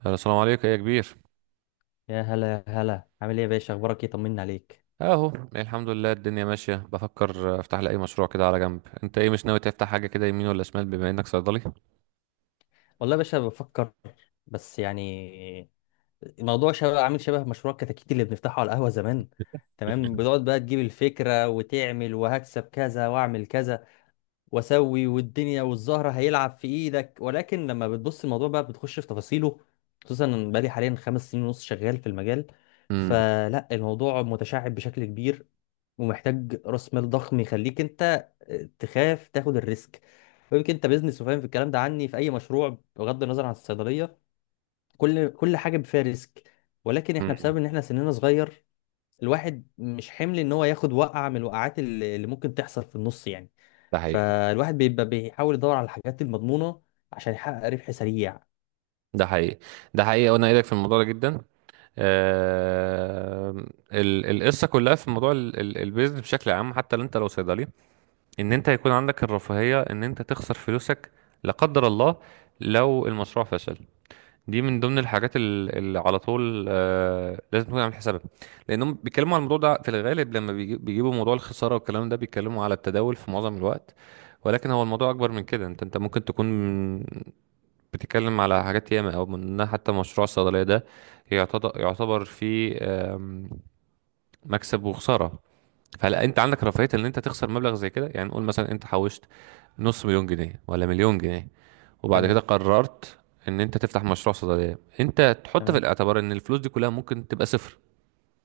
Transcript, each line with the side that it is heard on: right: هلا، السلام عليكم، ايه يا كبير؟
left: يا هلا يا هلا، عامل ايه يا باشا؟ اخبارك ايه؟ طمنا عليك.
right: اهو الحمد لله، الدنيا ماشيه. بفكر افتح لي اي مشروع كده على جنب. انت ايه، مش ناوي تفتح حاجه كده يمين ولا شمال بما انك صيدلي؟
left: والله يا باشا بفكر، بس يعني الموضوع شبه عامل شبه مشروع كتاكيت اللي بنفتحه على القهوة زمان. تمام، بتقعد بقى تجيب الفكرة وتعمل وهكسب كذا واعمل كذا واسوي، والدنيا والزهرة هيلعب في ايدك، ولكن لما بتبص الموضوع بقى بتخش في تفاصيله، خصوصا إن بقالي حاليا 5 سنين ونص شغال في المجال.
right: امم.
left: فلا الموضوع متشعب بشكل كبير ومحتاج راس مال ضخم يخليك انت تخاف تاخد الريسك. يمكن انت بيزنس وفاهم في الكلام ده، عني في اي مشروع بغض النظر عن الصيدليه كل حاجه فيها ريسك، ولكن احنا
right: امم.
left: بسبب ان احنا سننا صغير الواحد مش حمل ان هو ياخد وقعه من الوقعات اللي ممكن تحصل في النص يعني.
right: ده حقيقي.
left: فالواحد بيبقى بيحاول يدور على الحاجات المضمونه عشان يحقق ربح سريع.
right: ده حقيقي. ده حقيقي وانا ايدك في الموضوع ده جدا. آه. القصه كلها في موضوع البيزنس بشكل عام، حتى لو لو صيدلي، ان انت يكون عندك الرفاهيه ان انت تخسر فلوسك، لا قدر الله، لو المشروع فشل. دي من ضمن الحاجات اللي على طول لازم تكون عامل حسابها، لانهم بيتكلموا على الموضوع ده في الغالب، لما بيجيبوا موضوع الخساره والكلام ده بيتكلموا على التداول في معظم الوقت. ولكن هو الموضوع اكبر من كده. انت ممكن تكون بتتكلم على حاجات ياما، او منها حتى مشروع الصيدليه ده يعتبر فيه مكسب وخساره. فهل انت عندك رفاهيه ان انت تخسر مبلغ زي كده؟ يعني نقول مثلا انت حوشت نص مليون جنيه ولا مليون جنيه، وبعد
left: تمام.
right: كده قررت ان انت تفتح مشروع صيدليه، انت تحط في
left: تمام.
right: الاعتبار ان الفلوس دي كلها ممكن تبقى صفر.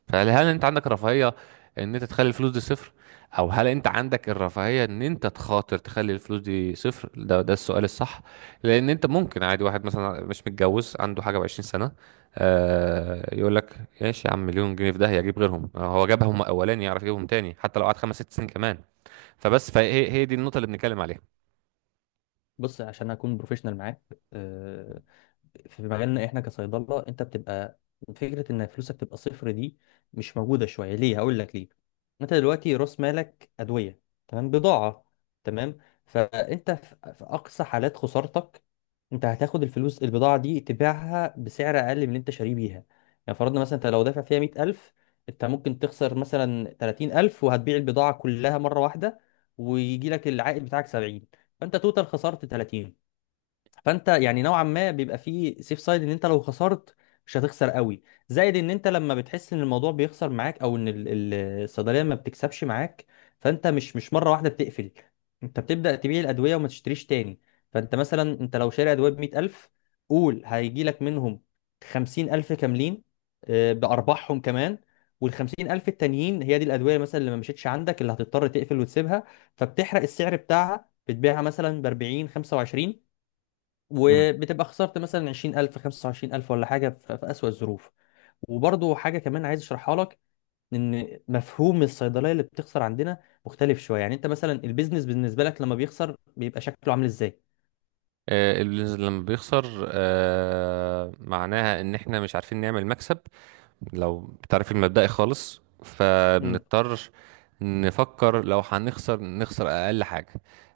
right: فهل انت عندك رفاهية ان انت تخلي الفلوس دي صفر؟ او هل انت عندك الرفاهية ان انت تخاطر تخلي الفلوس دي صفر؟ ده السؤال الصح. لان انت ممكن عادي، واحد مثلا مش متجوز، عنده حاجة وعشرين سنة، يقول لك ايش يا عم، مليون جنيه في ده هيجيب غيرهم. هو جابهم اولاني يعرف يجيبهم تاني، حتى لو قعد خمس ست سنين كمان. فبس فهي دي النقطة اللي بنتكلم عليها.
left: بص عشان اكون بروفيشنال معاك، آه، في مجالنا احنا كصيدله انت بتبقى فكره ان فلوسك تبقى صفر دي مش موجوده شويه. ليه؟ هقول لك ليه. انت دلوقتي راس مالك ادويه، تمام؟ بضاعه. تمام. فانت في اقصى حالات خسارتك انت هتاخد الفلوس، البضاعه دي تبيعها بسعر اقل من اللي انت شاريه بيها. يعني فرضنا مثلا انت لو دافع فيها 100,000، انت ممكن تخسر مثلا 30,000 وهتبيع البضاعه كلها مره واحده، ويجي لك العائد بتاعك 70. فانت توتال خسرت 30. فانت يعني نوعا ما بيبقى فيه سيف سايد ان انت لو خسرت مش هتخسر قوي. زائد ان انت لما بتحس ان الموضوع بيخسر معاك، او ان الصيدليه ما بتكسبش معاك، فانت مش مره واحده بتقفل. انت بتبدا تبيع الادويه وما تشتريش تاني. فانت مثلا انت لو شاري ادويه ب 100,000، قول هيجي لك منهم 50,000 كاملين بارباحهم كمان. وال 50,000 التانيين هي دي الادويه مثلا اللي ما مشيتش عندك، اللي هتضطر تقفل وتسيبها، فبتحرق السعر بتاعها بتبيعها مثلا ب 40 25،
right: مم.
left: وبتبقى خسرت مثلا 20,000 25,000 ولا حاجه في اسوأ الظروف. وبرضو حاجه كمان عايز اشرحها لك، ان مفهوم الصيدليه اللي بتخسر عندنا مختلف شويه. يعني انت مثلا البيزنس بالنسبه لك لما بيخسر بيبقى شكله عامل ازاي؟
right: اللي لما بيخسر معناها ان احنا مش عارفين نعمل مكسب، لو بتعرف المبدئي خالص، فبنضطر نفكر لو هنخسر نخسر أقل حاجة.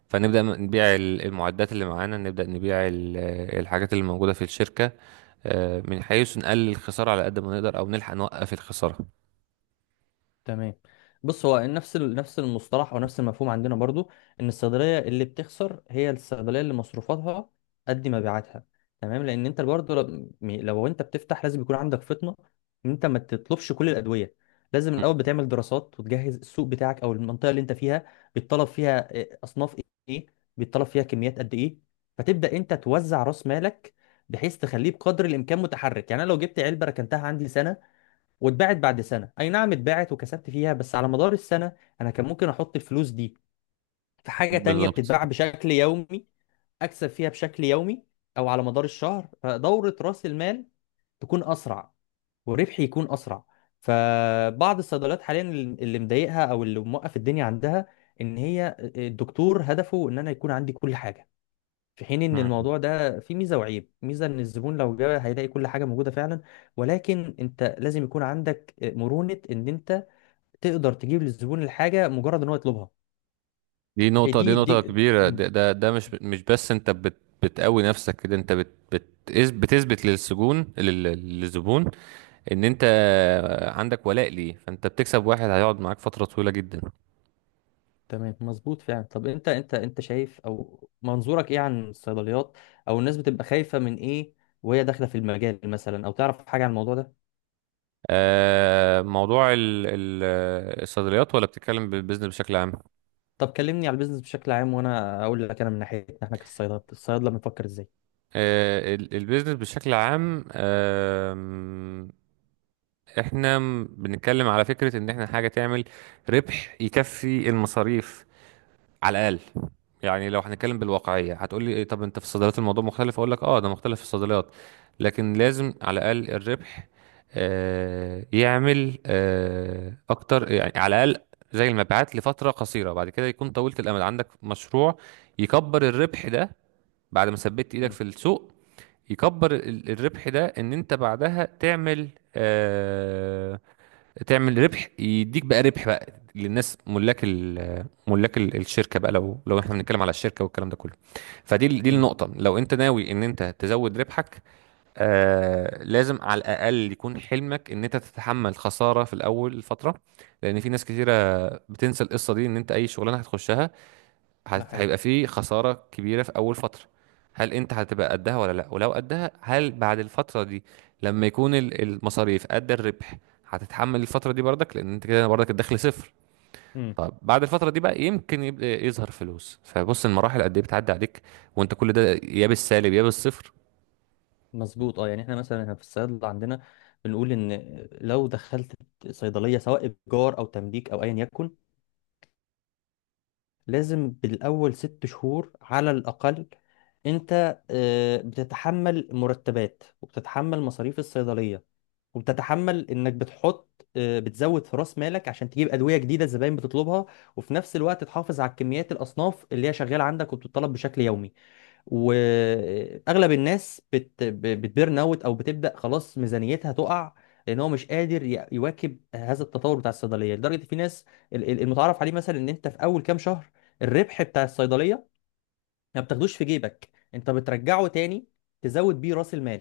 right: فنبدأ نبيع المعدات اللي معانا، نبدأ نبيع الحاجات اللي موجودة في الشركة. من حيث نقلل الخسارة على قد ما نقدر، أو نلحق نوقف الخسارة.
left: تمام. بص، هو نفس المصطلح او نفس المفهوم عندنا برضو، ان الصيدليه اللي بتخسر هي الصيدليه اللي مصروفاتها قد مبيعاتها. تمام. لان انت برضو لو، لو انت بتفتح لازم يكون عندك فطنه ان انت ما تطلبش كل الادويه. لازم الاول
right: مم.
left: بتعمل دراسات وتجهز السوق بتاعك او المنطقه اللي انت فيها بيتطلب فيها إيه، اصناف ايه، بيتطلب فيها كميات قد ايه. فتبدا انت توزع راس مالك بحيث تخليه بقدر الامكان متحرك. يعني انا لو جبت علبه ركنتها عندي سنه واتباعت بعد سنة، أي نعم اتباعت وكسبت فيها، بس على مدار السنة أنا كان ممكن أحط الفلوس دي في حاجة تانية
right: بالظبط.
left: بتتباع بشكل يومي، أكسب فيها بشكل يومي أو على مدار الشهر. فدورة رأس المال تكون أسرع وربحي يكون أسرع. فبعض الصيدليات حاليا اللي مضايقها أو اللي موقف الدنيا عندها إن هي الدكتور هدفه إن أنا يكون عندي كل حاجة، في حين ان
right: مم.
left: الموضوع ده فيه ميزه وعيب. ميزه ان الزبون لو جه هيلاقي كل حاجه موجوده فعلا، ولكن انت لازم يكون عندك مرونه ان انت تقدر تجيب للزبون الحاجه مجرد ان هو يطلبها.
right: دي
left: إيه
right: نقطة دي
left: دي
right: نقطة
left: دي
right: كبيرة.
left: مم.
right: ده مش بس أنت بتقوي نفسك كده. أنت بت بت بتثبت للسجون للزبون ان انت عندك ولاء ليه، فانت بتكسب واحد هيقعد معاك فترة طويلة جدا.
left: تمام، مظبوط فعلا. طب انت شايف او منظورك ايه عن الصيدليات، او الناس بتبقى خايفه من ايه وهي داخله في المجال مثلا، او تعرف حاجه عن الموضوع ده؟
right: موضوع الصيدليات ولا بتتكلم بالبيزنس بشكل عام؟
left: طب كلمني على البيزنس بشكل عام وانا اقول لك انا من ناحيتنا احنا كالصيدله الصيادله بنفكر ازاي.
right: البيزنس بشكل عام. احنا بنتكلم على فكرة ان احنا حاجة تعمل ربح يكفي المصاريف على الاقل. يعني لو هنتكلم بالواقعيه هتقول لي إيه؟ طب انت في الصيدليات الموضوع مختلف؟ اقول لك اه، ده مختلف في الصيدليات، لكن لازم على الاقل الربح يعمل اكتر. يعني على الاقل زي المبيعات لفتره قصيره، بعد كده يكون طويله الامد. عندك مشروع يكبر الربح ده بعد ما ثبت ايدك
left: مم.
right: في السوق. يكبر الربح ده ان انت بعدها آه، تعمل ربح يديك بقى ربح بقى للناس، ملاك ملاك الشركه بقى، لو احنا بنتكلم على الشركه والكلام ده كله. فدي دي
left: مم.
right: النقطه، لو انت ناوي ان انت تزود ربحك. لازم على الاقل يكون حلمك ان انت تتحمل خساره في الاول فتره، لان في ناس كتيره بتنسى القصه دي، ان انت اي شغلانه هتخشها
left: ده حقيقي.
right: هيبقى في خسارة كبيرة في أول فترة. هل أنت هتبقى قدها ولا لأ؟ ولو قدها، هل بعد الفترة دي لما يكون المصاريف قد الربح هتتحمل الفترة دي برضك؟ لأن أنت كده برضك الدخل صفر. طب بعد الفترة دي بقى يمكن يبدأ يظهر فلوس، فبص، المراحل قد إيه بتعدي عليك، وأنت كل ده يا بالسالب يا بالصفر.
left: مظبوط. اه يعني احنا مثلا هنا في الصيدله عندنا بنقول ان لو دخلت صيدليه سواء ايجار او تمليك او ايا يكن لازم بالاول 6 شهور على الاقل انت بتتحمل مرتبات وبتتحمل مصاريف الصيدليه، وبتتحمل انك بتحط، بتزود في راس مالك عشان تجيب ادويه جديده الزباين بتطلبها، وفي نفس الوقت تحافظ على كميات الاصناف اللي هي شغاله عندك وبتطلب بشكل يومي. واغلب الناس بتبيرن اوت، او بتبدا خلاص ميزانيتها تقع لان هو مش قادر يواكب هذا التطور بتاع الصيدليه. لدرجه في ناس، المتعارف عليه مثلا ان انت في اول كام شهر الربح بتاع الصيدليه ما بتاخدوش في جيبك، انت بترجعه تاني تزود بيه راس المال.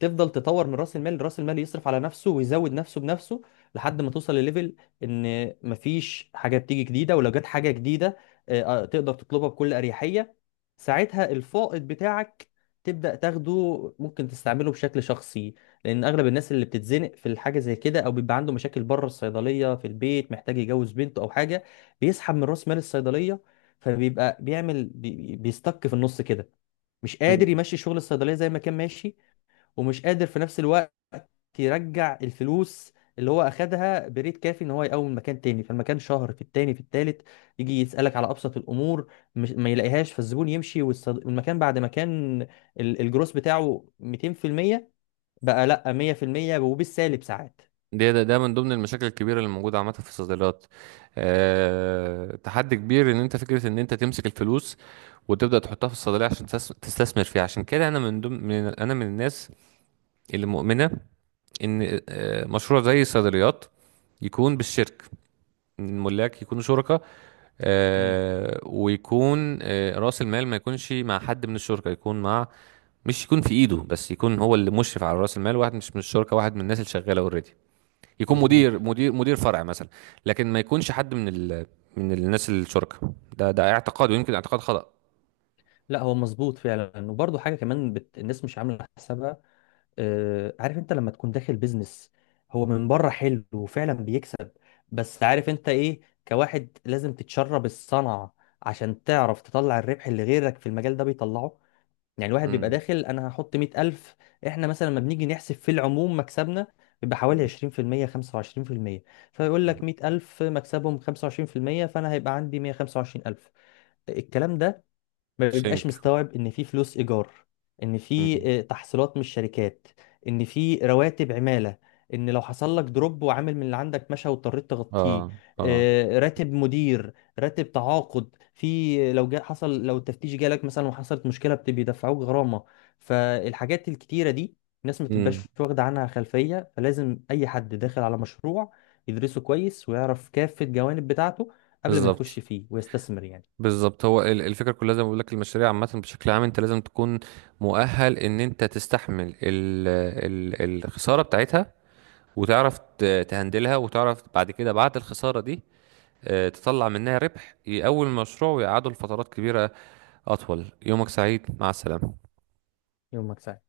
left: تفضل تطور من راس المال، راس المال يصرف على نفسه ويزود نفسه بنفسه لحد ما توصل لليفل ان مفيش حاجه بتيجي جديده، ولو جت حاجه جديده تقدر تطلبها بكل اريحيه. ساعتها الفائض بتاعك تبدا تاخده، ممكن تستعمله بشكل شخصي. لان اغلب الناس اللي بتتزنق في الحاجه زي كده او بيبقى عنده مشاكل بره الصيدليه في البيت محتاج يجوز بنته او حاجه بيسحب من راس مال الصيدليه، فبيبقى بيعمل بيستك في النص كده. مش قادر يمشي شغل الصيدليه زي ما كان ماشي، ومش قادر في نفس الوقت يرجع الفلوس اللي هو اخدها بريت كافي ان هو يقوم مكان تاني. فالمكان شهر في التاني في التالت يجي يسالك على ابسط الامور مش ما يلاقيهاش، فالزبون يمشي، والمكان بعد ما كان الجروس بتاعه 200% بقى لا 100% وبالسالب ساعات.
right: ده من ضمن المشاكل الكبيره اللي موجوده عامه في الصيدليات. تحدي كبير ان انت، فكره ان انت تمسك الفلوس وتبدا تحطها في الصيدليه عشان تستثمر فيها. عشان كده انا من الناس اللي مؤمنه ان مشروع زي الصيدليات يكون بالشرك، إن الملاك يكونوا شركاء.
left: امم.
right: ويكون رأس المال ما يكونش مع حد من الشركاء، يكون مع، مش يكون في ايده بس، يكون هو اللي مشرف على رأس المال، واحد مش من الشركاء، واحد من الناس اللي شغالة اوريدي، يكون مدير
left: مظبوط.
right: مدير مدير فرع مثلا. لكن ما يكونش حد من من الناس الشركاء. ده اعتقاد، ويمكن اعتقاد خطأ.
left: لا هو مظبوط فعلا. وبرضه حاجه كمان الناس مش عامله حسابها. عارف انت لما تكون داخل بيزنس هو من بره حلو وفعلا بيكسب، بس عارف انت ايه؟ كواحد لازم تتشرب الصنعة عشان تعرف تطلع الربح اللي غيرك في المجال ده بيطلعه. يعني الواحد بيبقى
right: مم.
left: داخل انا هحط 100,000. احنا مثلا لما بنيجي نحسب في العموم مكسبنا بيبقى حوالي
right: مم.
left: 20% 25%. فيقول
right: مم.
left: لك 100,000 مكسبهم 25%، فأنا هيبقى عندي 125 ألف. الكلام ده ما
right: شينك.
left: بيبقاش مستوعب ان في فلوس ايجار، ان في
right: مم.
left: تحصيلات من الشركات، ان في رواتب عماله، ان لو حصل لك دروب وعامل من اللي عندك مشى واضطريت تغطيه،
right: اه، اه.
left: راتب مدير، راتب تعاقد، في لو جا حصل، لو التفتيش جالك مثلا وحصلت مشكله بيدفعوك غرامه. فالحاجات الكتيره دي الناس ما تبقاش
right: مم.
left: واخده عنها خلفيه. فلازم اي حد داخل على مشروع يدرسه كويس ويعرف كافه الجوانب بتاعته قبل ما يخش
right: بالظبط.
left: فيه ويستثمر يعني.
right: بالظبط، هو الفكره كلها زي ما بقول لك. المشاريع عامه بشكل عام انت لازم تكون مؤهل ان انت تستحمل الخساره بتاعتها، وتعرف تهندلها، وتعرف بعد كده، بعد الخساره دي، تطلع منها ربح يقوي المشروع ويقعده لفترات كبيره. أطول. يومك سعيد، مع السلامة.
left: يومك سعيد.